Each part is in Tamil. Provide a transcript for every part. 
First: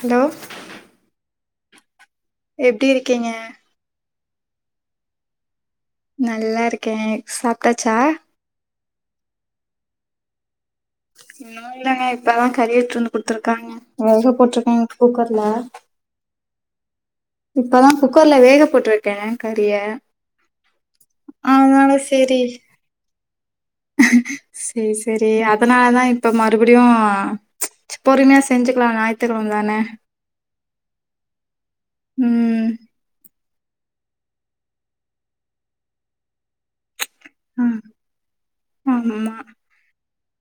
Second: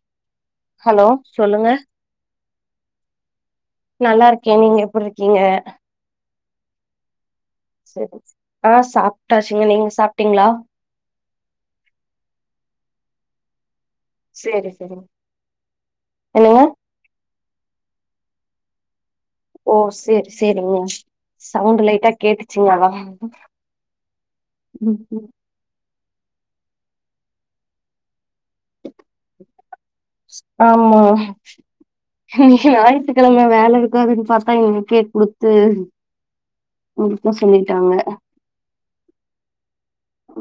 ஹலோ ஹலோ சொல்லுங்க எப்டி இருக்கீங்க? நல்லா இருக்கேன் நீங்க எப்டி இருக்கீங்க? நல்லா இருக்கேன் சாப்ட்டாச்சா சரி. ஆ சாப்ட்டாச்சுங்க நீங்க சாப்ட்டீங்ளா இன்னு இல்லங்க இப்பதா கறி எடுத்துட்டு வந்து குடுத்துருக்காங்க வேக சேரி போட்ருக்கங்க சேரி குக்கர்ல என்னங்க இப்பதா குக்கர்ல வேக போட்ரு க்கே கறி ஓ சேர் சேரிங்க சவுண்டு அதனால லைட்டா சேரி கேட்டுச்சுங்க அதா சேரி சேரி அதனால தா இப் ப்ப மறுபடியு பொறுமையா செஞ்சுக்லா ஞாயித்துக்கெழம தான ஆமா ம் ஞாயித்து கெழம வேல இருக்காதுன் பாத்தா இன்னைக்கே குடுத்து வெக்க ஆ சொல்லிட்டாங்க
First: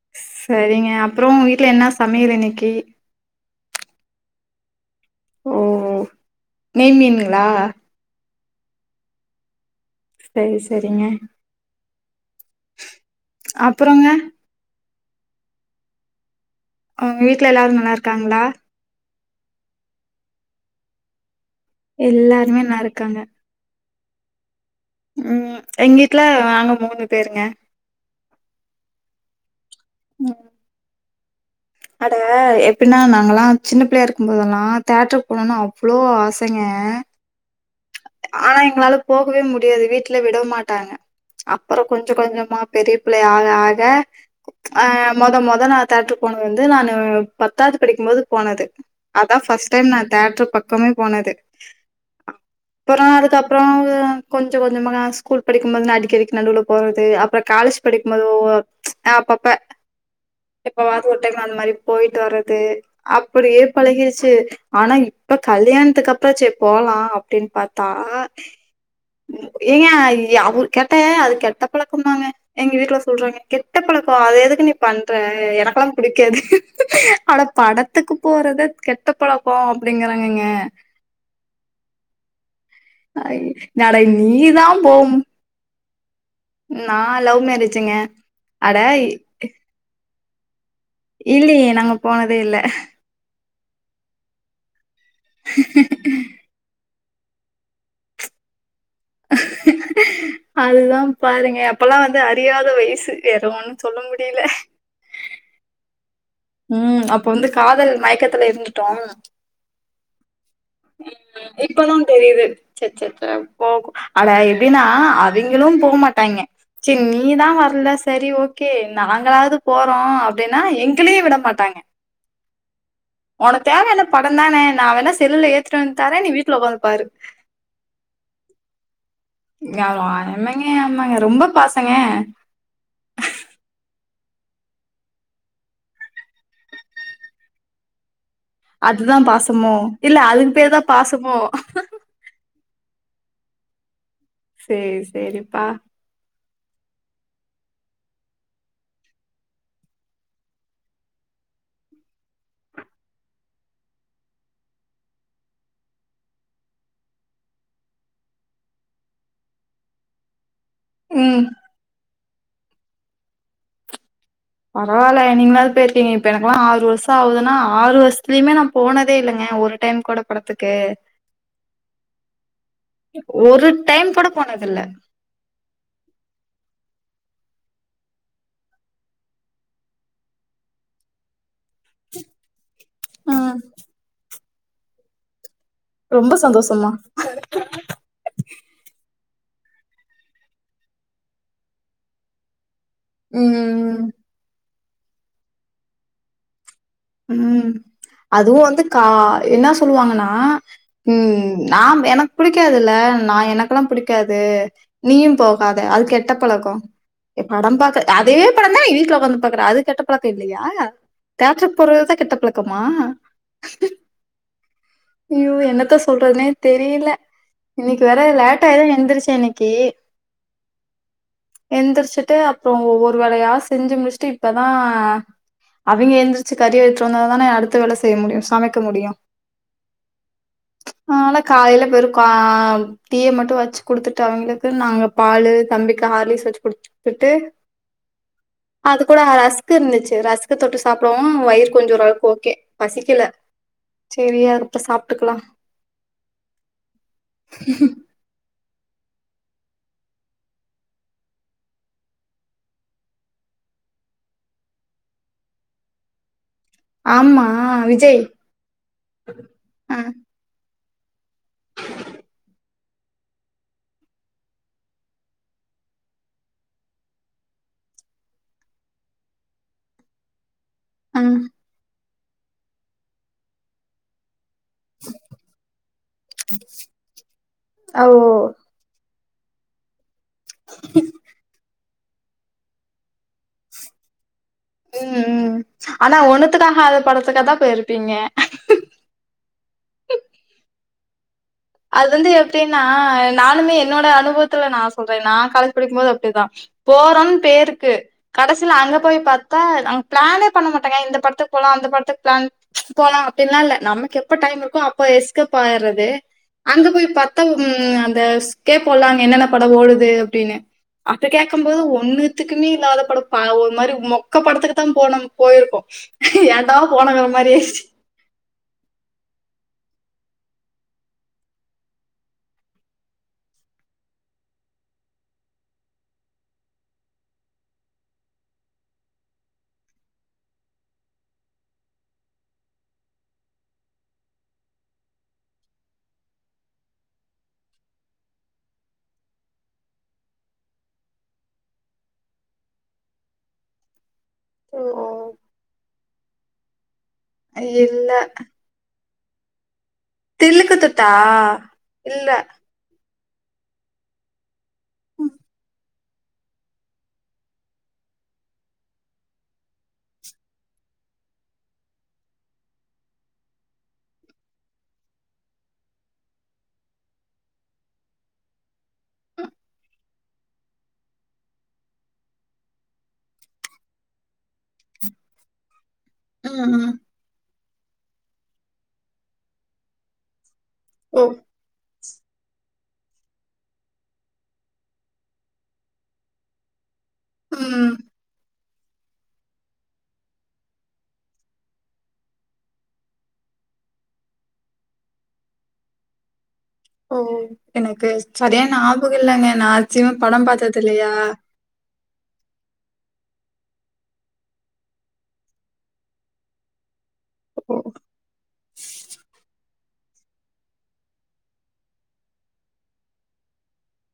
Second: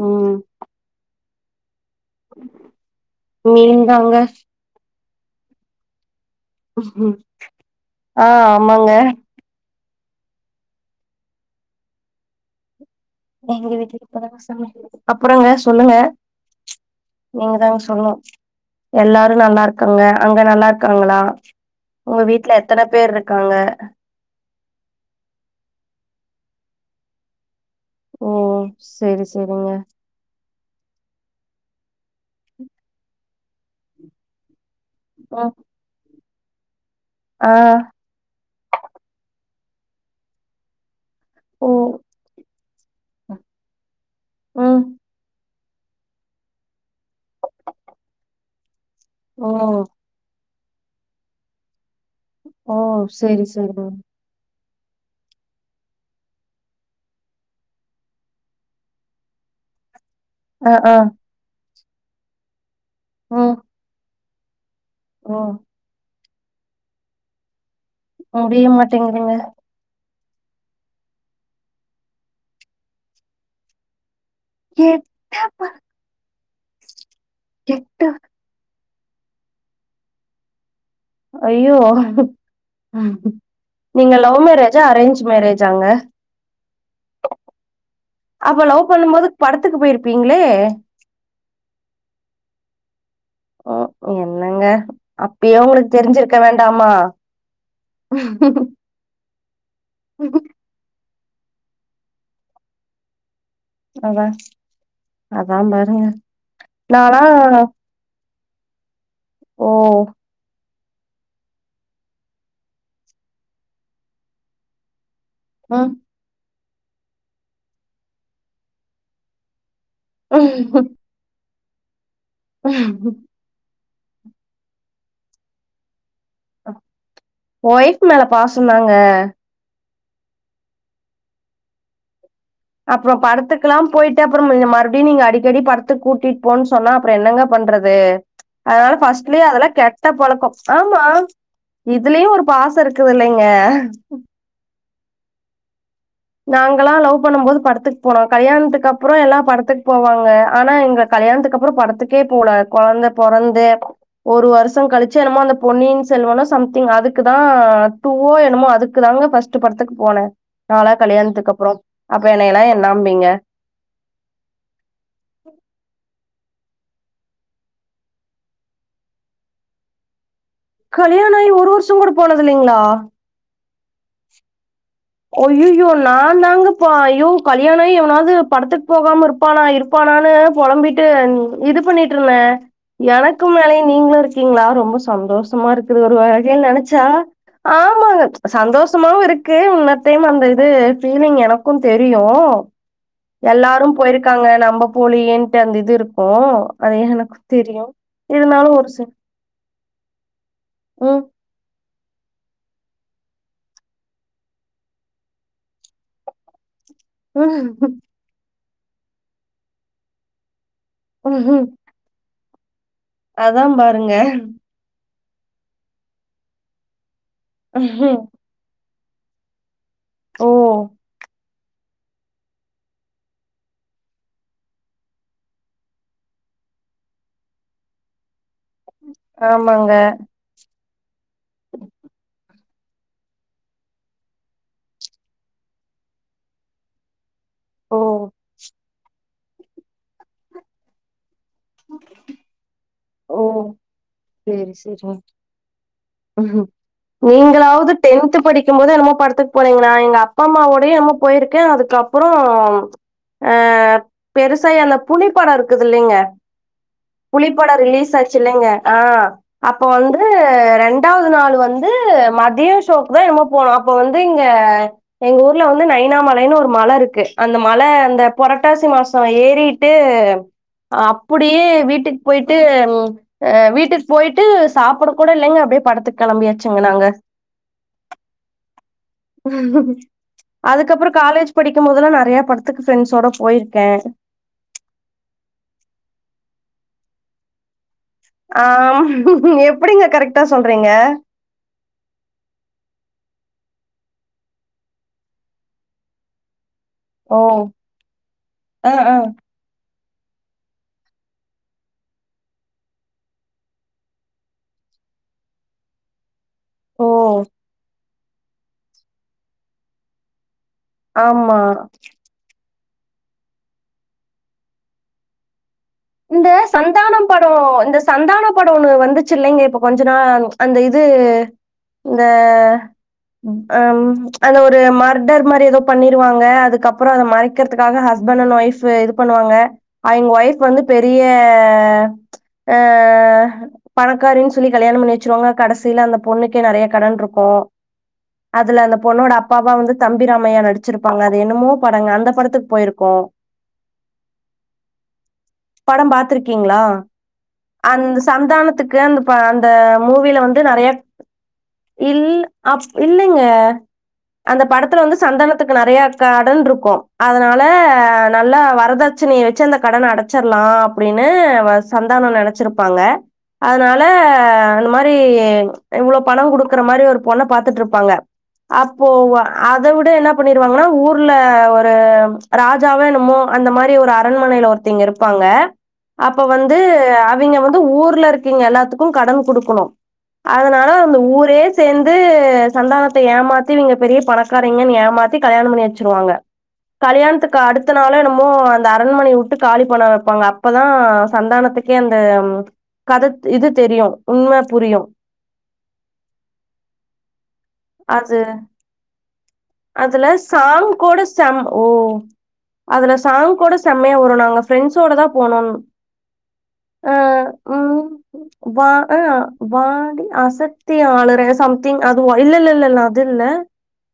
ம் செரிங்க அப்றோ உங்க வீட்ல என்ன சமையல் இன்னிக்கி மீன் தாங்க ஓ நெய் மீனுங்களா ஆ ஆமாங்க செரி செரிங்க அப்றோங்க அப்றங்க சொல்லுங்க உங்க வீட்ல நீங்க எல்லாரு தாங்க நல்லா சொல்ணு இருக்காங்களா எல்லாரு நல்லாருக்காங்க அங்க நல்லாருக்காங்ளா உங்க வீட்ல எல்லாருமே நல்லா எத்தன பேர் இருக்காங்க ம் எங்க வீட்ல நாங்க மூணு பேருங்க ஓ சேரி சேரிங்க ம் அட எப்பின்னா நாங்கலா சின்ன பிள்ளையா இருக்கம்போதுலா தேட்ருக்கு ம் போணுனு அவ் அவ்ளோ ஆசைங்க ஆ ஆனா எங்களால போகவே முடியாது வீட்ல விட மாட்டாங்க ஓ அப்பறோ கொஞ்ச கொஞ்சமா பெரிய பிள்ளை ஆக ஆக ம் ஆ மொத மொத நா தேட்ரு போன வந்து நானு பத்தாது படிக்கும்போது போனது அதா ஓ ஃபஸ்ட் டைம் நா தேட்ரு பக்கமே போனது ஓ அப்பறோ சரி அதுக்கப்றோ சரிங்க கொஞ்ச கொஞ்சமா நா ஸ்கூல் படிக்கும்போது நா அடிக்கடிக்கு நடுவுல போறது அப்றோ காலேஜ் படிக்கும்போது ஓ அப்பப்ப ஆ ஆ [inaudible] அந்த மாரி போயிட்டு வரது ம் அப்டியே பழகிருச்சு ஆனா ஓ இப்ப கல்யாணத்துக்கு அப்றோ சேர் போலா அப்டின் பாத்தா முடிய மாட்டேங்குதுங்க ஏங்க ஏ அவரு கேட்ட அது கெட்ட பழக்கமாங்க எங்க வீட்ல சொல்றாங்க இது கெட்ட பழக்கோ அது எதுக் எதுக்கு நீ பண்ற எட்ட ப எனக்குலா புடிக்காது அட எட்டு படத்துக்கு போறத கெட் ட்ட பழக்கோ அப்டிங்கிறாங்கங்க ஐயோ ஐ, அட நீங்க லவ் நீதா மேரேஜா போம் அரேஞ்ச் மேரேஜாங்க நா லவ் மேரேஜுங்க அப்ப அட லவ் பண்ணும்போது படத்துக்கு பேயிருப்பீங்களே இல்லியே நாங்க போனதே இல்ல ஓ என்னங்க அப்பியே உங்ளுக்கு தெரிஞ்சிருக்க வேண்டாமா அதுதா பாருங்க அப்பல்லா வந்து அறியாத வய்சு எதோ ஒன்னு சொல்ல அதா முடியல அதா பாருங்க ம் நாலா அப்ப வந்து காதல் மயக்கத்துல இருந்துட்டோம் ஓ ம் இப்ப தான் தெரியுது ச்ச ச்ச போக அடா எப்டினா அவங்களும் போ மாட்டாங்க செரி நீதான் வரல செரி ஓகே நாங்களாவது போறோம் அப்டின்னா ம் எங்களையும் விட மாட்டாங்க ஹம் உனக்கு தேவ என்ன படம் தானே நான் வேணா செல்லுல ஏத்திட்டு வந்து தரே நீ வீ ட்ல ஒக்கார்ந்து பாரு ஒய்ஃப் மேல பாசந்தாங்க எமெங்க எமெங்க ரொம்ப பாசங்க அப்புறம் படத்துக்குல்லாம் போயிட்டு அப்புறம் மறுபடியும் அடிக்கடி படத்துக்கு கூட்டிட்டு போன்னு சொன்னா அப்பறம் என்னங்க பண்றது அதனால அதுதா ஃபஸ்ட்லயே பாசமோ அதெல்லாம் கெட்ட இல்ல அதுக்கு பழக்கம் பேருதா ஆமா பாசமோ இது இதுலயும் ஒரு பாசம் இருக்குது இல்லைங்க சேரி சேரிப்பா நாங்களல்லா லவ் பண்ணும் போது படத்துக்கு போனோம் கல்யாணத்துக்கு அப்பறம் எல்லாம் படத்துக்கு போவாங்க ஆனா எங்க கல்யாணத்துக்கு அப்பறம் படத்துக்கே போல கெழந்த பொறந்து ஒரு வருஷம் கழிச்சு என்னமோ அந்த பொன்னின் செல்வனும் சம்திங் அதுக்கு தான் டூவோ என்னுமோ அதுக்கு தாங்க ஃபர்ஸ் ட்டு படத்துக்கு போனே நான்லா ம் கல்யாணத்துக்கு அப்றோ அப்ப என்னல்லாம் என்ணாண்பீங்க பரவாயில்ல நீங்களாவது போயிருக்கீங்க இப்ப எனக்கெல்லாம் ஆறு வர்ஷம் ஆகுதுன்னா ஆறு வருஷத்துலயுமே ந போனதே இல்லங்க ஒரு டைம் கூட படத்துக்கு கல்யாணம் ஆயி ஒரு வருஷம் கூட போனது இல்லைங்களா ஒரு டைம் கூட போனதுல்ல ஐயையோ நான் தாங்க பா அய்யோ கல்யாணம் எவனாவது படத்துக்கு போகாம இருப்ப ப்பானா இருப்பானான்னு பொழம்பிட்டு இது பண்ணிட்டு இருந்தேன் எனக்கும் ம் மேல நீங்களும் இருக்கீங்களா ரொம்ப சந்தோஷமா இருக்கு ஒரு ரொம்ப வகைல சந்தோஷமா நெனச்சா ஆமாங்க சந்தோஷாவும் இருக்கு உன்ன டேம் அந்த இது ஃபீலிங் எனக்கும் தெரியோ எல்லாரும் ம் போயிருக்காங்க நம்ம போலியேன்ட்டு அந்த இது இருக்கு ம் அதுவும் வந்து ஒரு கா சில என்ன சொல்லுவாங்கன்னா ம் நா எனக்கு பிடிக்காதுல்ல நான் எனக்குல்லாம் பிடிக்காது நீயும் போகாத அது கெட்ட பழக்கோ ம் படம் பாக்க அதே படம் தான் வீட்ல வுக்கந்து பாக்குற அது கெட்ட பழக்கம் இல்லையா ம் ம். போறதான் கெட்ட பழக்கமா அதான் பாருங்க அய்யோ என்னத்தா சொல்றதுனே தெரியல இன்னைக்கு பாருங்க வேற லே ட்டா தான் எந்துருச்ச இன்னக்கி ஓ எந்திர்ச்சிட்டு அப்றோ ஒவ்வொரு வேலையா செஞ்சு முடிச்ட்டு இப்பதான் அவிங்க எந்திரிச்சு கறி வெச்ச ஒட்னே தான் அடுத்த வேல செய்ய முடியும் சமைக்க முடியும் ஆமாங்க ஆனல காலையில பேறுகா டீயா மட்டும் வெச்சு குடுத்துட்டு அவங்களுக்கு நாங்க பாலு தம்பி ஹார்லிக்ஸ் வெச்சு குடுத்துகிட்டு ஓ அது கூட ரஸ்க் இருந்துச்சு ரஸ் க் தொட்டு சாப்டுவும் வயிற கொஞ்சம் அளவுக்கு ஓகே பசிக்கல ஓ சேரியா [unintelligible] சாப்ட்டுக்கலா ம் ம் நீங்களாவது டென்த் படிக் க்கும் போது என்னமோ படத்துக்கு போனீங்க நா எங்க அப்பா அம்மாவோட என்னமோ போயிருக்கே அதுக்கப்பறோ ஆ பெருசா எல புலிப்படோ இருக்குது இல்லைங்க ஆமா பட ரிலீஸ் விஜய் ஆச்சு இல்லைங்க ஆ அப்போ ஆ வந்து ரெண் டாவது நாள் வந்து மதியோ ஷோக்கு தா என்னமோ போனோ அப்ப வந்து இங்க எங்க ஊர்ல வந்து நைனாமலைன் ஒரு மல இருக்கு அந்த மல அந்த புரட்டாசி மாசோ ஏறி ட்டு ஆ அப்படியே வீட்டுக் போய்ட்டு வீட்டுக் போய்ட்டு சாப்புட கூட இல்லைங்க அப்படியே படத்துக் கிளம்பியாச்சுங் நாங்க ஆ ஓ அதுக்கப்பறோ காலேஜ் படிக்கும் போதல்லா நிறையா படத்துக் ஃப்ரெண்ட்ஸோட போயிருக்கே ம் ம் ஆனா ஒண்ணுத்துக்காகாத படத்துக்க தா போயிருப்பீங்க ஆம் எப்படிங்க கரெக்ட்டா சொல்றீங்க அது வந்து எப்டின்னா நானுமே என்னோட அனுபவத்துல நா சொல்றேன்னா நா காலேஜ் படிக்கும்போது அப்டிதா போறோன் ஓ பேருக்கு கடைசில ஆ அங்க ஆ போய் பாத் தா நாங் பிளானே பண்ண மாட்டங்க இந்த படத்துக் போலா அந்த படத்துக் பிளான் போலா அப்படின்ல்லா இல்ல நமக் எப்ப டைம் இருக்கோ அப்ப எஸ்கேப் ஆயிரது அங்க ஓ போய் பாத்த ம் அந்த ஸ்கே போலான் என்னென்ன படோ ஓடுதுனு அப்டின்னு அப்ப ஆமா கேக்கம் போது ஒண்ணு த்துக்குமே இல்லாத படம் ஒரு மாரி மொக்க படத்துக்கு தா போன போயிருக்கோ இந்த ஏன்டா சந்தானம் போனோங்கிற படோ மாரி ஆயிடுச்சு இந்த சந்தான படோ ஒன்னு வந்துச்சு இல்லைங்க இப்ப கொஞ்ச நா அந்த இது இந்த அம் அந்த ஒரு மர்டர் மாரி எதோ பண்ணிருவாங்க அதுக்கப்பறோ அது மறைக்கிறதுக்காக ஹஸ்பண்ட் அண்ட் ஒய்ஃப்பு இது பண்ணுவாங்க அவிங் ஒய்ஃப் வந்து பெரிய ஆ பணக்காரின் சொல்லி கல்யாணம் பண்ணி வச்சிருவாங்க கடைசியில அந்த பொண்ணுக் நிறைய கடன் இருக்கு அதுல அந்த பொண்ணோட அப்பாவா வந்து தம்பிரமையா நடிச்சிருப்பாங்க அது என்னமோ படங்க அந்த படத்துக்கு போயிருக்கோ ஓ படம் பாத்துறீக்கீங்ளா அந் இல்ல சந்தானத்துக்கு அந் இப்ப அந்த மூவில வந்து தில்லுக்கு நறைய திட்டா இல் இல்ல அப் இல்லிங்க அந்த படத்துல வந்து சந்தானத்துக்கு நிறையா கடன் இருக்கு அதனால நல்லா வரதட் ச்சனைய வச்சு அந்த கடன அடச்சர்ல்லா அப்டின்னு சந்தானோ நெனச்சுருப்பாங்க அதனால அந்த மாரி இவ்ளோ பணோ குடுக்கற மாரி ஒரு பொண்ண பாத்துட்டு இருப்பாங்க அப்போ அத விட என்ன பண்ணிருவாங்கன்னா ஊர்ல ஒரு ராஜாவோ என்னமோ அந்த மாரி ஒரு அரண்மனையில ஒருத்திங் இருப் பாங்க அப்ப ம், வந்து ம். அவிங்க வந்து ஊர்ல இரு க்கீங்க எல்லாத்துக்கு கடன் குடுக்குணு அதனால அந்த ஓ ஊரே சேந்து சந்தானத்தை ஏமாத்தி இவிங்க பெரிய பணக்காரிங்கன்னு ஏமாத்தி கல்யாணம் பண்ணி வச்சிருவாங்க கல்யாணத்துக்கு அடுத்த ம். நாளோ என்னமோ அந்த அரண்மனை உட்டு காலி பன்ன வெப்பாங்க அப்பதா சந்தானத்துக்கே அந்த கத இது தெரியு உண்ம புரியு ஓ எனக்கு அது சரியா நியாபகோ இல்லைங்க நா ஆச்சியம அதுல படம் பாத்தது சாங் இல்லையா கூட செம் ஓ அதுல சாங் கூட செம்மையா வரு நாங்க ஃப்ரெண்ட்ஸ் ஓட தா போனோம் அ ஓ ம் வா ஆ வாடி அசக்தி ஆளுறே சம்திங் அது இல்ல இல்ல இல்ல இல்ல அது இல்ல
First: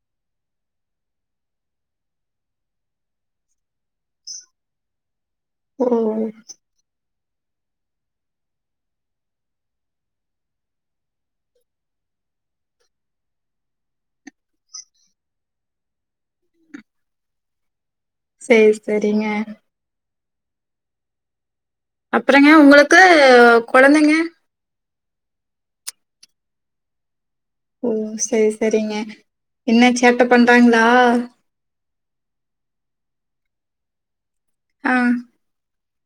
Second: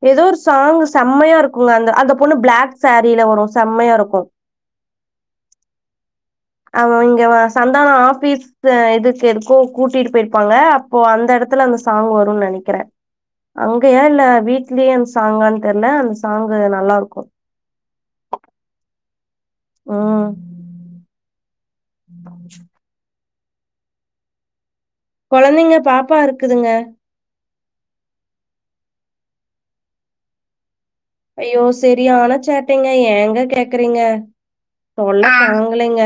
ஏதோ ஒரு சாங் செம்மையா இருக்குங்க அந்த அந்த பொண்ணு பிளாக் சாரீல வரு செம்மையா இருக்கும் ஓ அவ இங்க வ சந்தான ஆஃபீஸ் து இதுக்கு எதுக்கோ கூட்டிட்டு போயிருப்பாங்க அப்போ அந்த எடத்துல அந்த சாங் வருன் நெனக்கிறே அங்கயா இல்ல வீட்லயே அந்த சாங்கான்னு தெரில அந்த சாங்க்கு நல்லா இருக்கு சேரி சேரிங்க ம் அப்பறங்க உங்களுக்கு கொழந்தைங்க கொழந்தைங்க பாப்பா இருக்குதுங்க ஓ சேரி சேரிங்க என்ன சேட்ட பண்றாங்களா ஐயோ சரியான சேட்டேங்க ஏங்க கேக்குறீங்க ஆ. தொல்ல தாங்கலைங்க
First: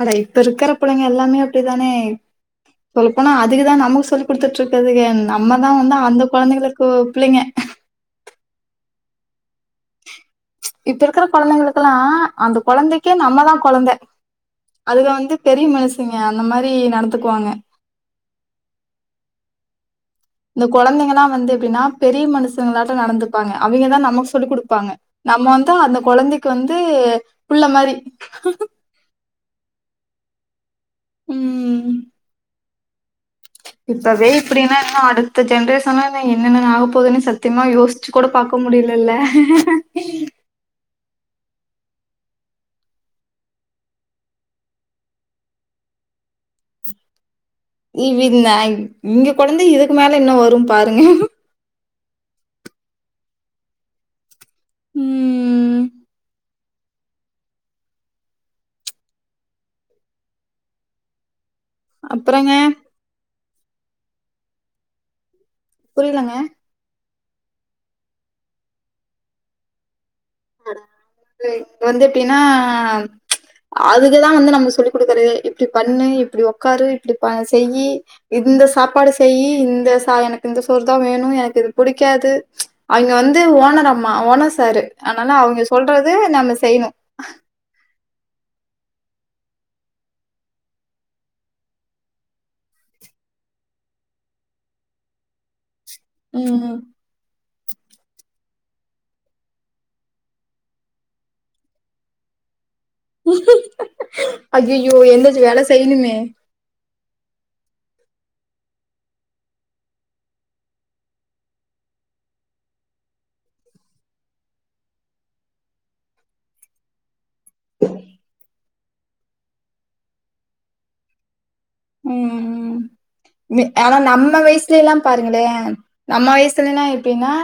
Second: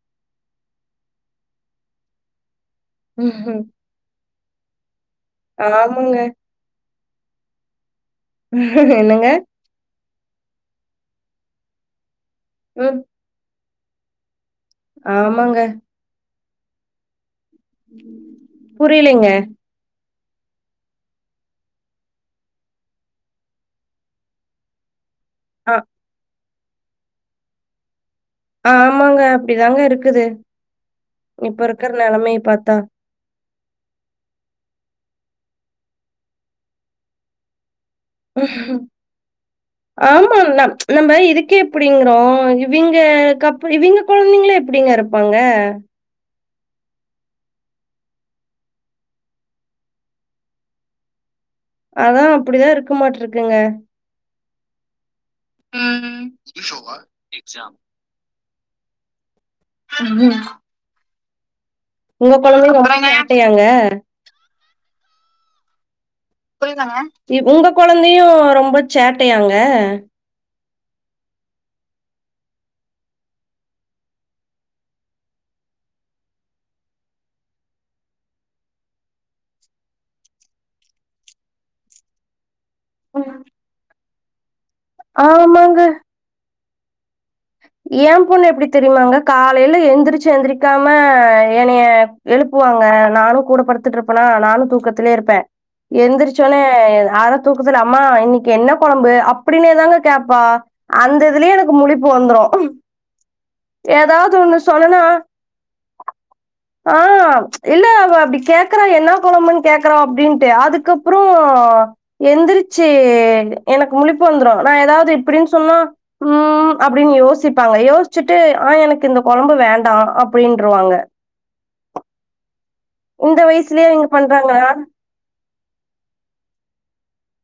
அதானே இப்ப இருக்கிற பிள்ளைங்க எல்லாமே அப்டி தானே சொல்ல போனா ம்ஹும். அதுக தா நமக்கு சொல்லி் குடுத்துட்டு இருக்குதுக நம்மதா வந்து ஆமாங்க. அந்த கொழந்தைகள கோ பிள்ளைங்க என்னங்க இப்ப இருக்கிற கொழந்தைங்களுக்கெல்லா அந்த ம். கொழந்தைக்கே நம்மதா கொழந்த அதுக வந்து ஆமாங்க. பெரிய மனசங்க அந்த மாரி நடத்துக்குவாங்க புரியலிங்க இந்த கொழந்தைங்களா வந்து எப்டின்னா பெரிய மனுஷங்களாட்ட நடந்துப்பாங்க அவிங்கதா நமக்கு சொல்லி் குடுப்பாங்க நம்ம ஆ வந்தா அந்த கொழந்தைக்கு வந்து புள்ள மாரி ஆமாங்க அப்டி தாங்க இருக்குது இப்ப இருக்கிற ம் நெலமைய பாத்தா இப்பவே இப்டினா இன்னு அடுத்த ஜென்ரேஷன்ல என்னென்ன ஆக போகுதுன்னு ச த்தியமா யோசிச்சு கூட பாக்க முடியலல்ல ம் நம் நம்ப இதுக்கே இப்டிங்குறோ இவிங்க கப் இவிங்க கொழந்தைங்கள எப்டிங்க இருப் பாங்க இ வி நாயின் இங்க கொழந்தை இதுக்கு மேல இன்னு வரு பாருங்க அதா அப்டிதா இருக்குமாட்ருக்குங்க ம் ம் ம்ஹும் உங்க அப்றங்க கொழந்த ரொம்ப சேட்டையாங்க புரியலங்க புரியலங்க இ உங்க கொழந்தையு ரொம்ப சேட்டையாங்க ம் வந்து எப்டினா அதுக்குதா வந்து நம்ம சொல்லி் குடுக்குற இப்டி பண்ணு இப்டி ஒக்காரு இப்டி ப செய்யி இந்த சாப்பாடு செய்யி இந்த சா எனக்கு இந்த சோறு தா வேணு எனக்கு இது புடிக்காது அவிங்க ம். வந்து ஓனர் அம்மா ஓனர் சாரு அனால அவிங்க ஆமாங்க. சொல்றது நம்ம செய்ணு ஏன் பொண்ணு எப்டி தெரியுமாங்க காலைல எந்திரிச்சு எந்திரிக்காம என்னைய எழுப்புவாங்க நானு கூடப்படுத்தட்டு இருப்பேனா நானு தூக்கத்திலயே இருப்பே எந்திரிச்ச ஒட்னே அர தூக்கதுல அம்மா இன்னைக்கு என்ன கொழம்பு அப்டினு ஏ தாங்க கேப்பா அந்த இதுலயே எனக்கு முழிப்பு வந்துரு ஏதாவது ஒன்னு ஐயையோ சொன்னனா எந்திரிச்சு வேல செய்யணுமே ஆ இல்ல அவ அப்படி கேக்குறா என்ன கொழம்புன்னு கேக்குறா அப்படின்ட்டு அதுக்கப்புறோ எந்திரிச்சு எனக்கு முழிப்பு வந்துரு நா எதாவது இப்டின்னு சொன்னா ம் அப்டின்னு யோசி ப்பாங்க யோசிச்சுட்டு ஆ எனக்கு இந்த கொழம்பு வேண்டா அப்டின்றுவாங்க ம் இந்த வயசுலயே ஆனா இங்க நம்ம பண்றாங்களா வயசுலைலா பாருங்களே நம்ம வயசுலனா எப்டின்னா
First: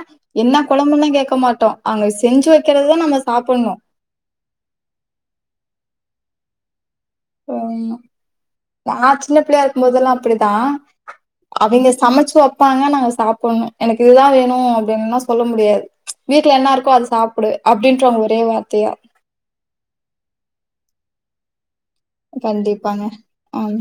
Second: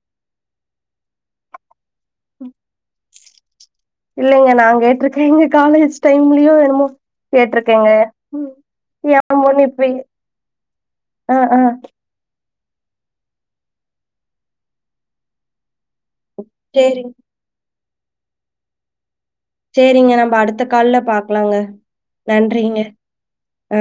என்ன கொழம்புன்னே கேக்க மாட்டோ அவுங்க செஞ்சு வைக்கிறதுதா நம்ம சாப்பிடணு இல்லைங்க நா கேட்டிருக்கேங்க காலேஜ் டைம்லயோ என்னமோ கேட்ருக்கேங்க நா சின்ன என் பிள்ளையா பொண்ணு இருக்கு இப்பயே போதெல்லா அப்படிதா ஆ ஆ அவங்க சமைச்சு வப் பாங்க நாங்க சாப்பிடணு எனக்கு இதுதா வேணு அப்டின்னுலா சொல்ல முடியாது வீட்ல என்னாருக்கோ அது சேரிங் சாப்புடு அப்டின்றுவாங்க ஒரே வார்த்தையா சேரிங்க நம்ம அடுத்த கால்ல பாக்கலாங்க நன்றிங்க கண்டிப்பாங்க ஆமா ஆ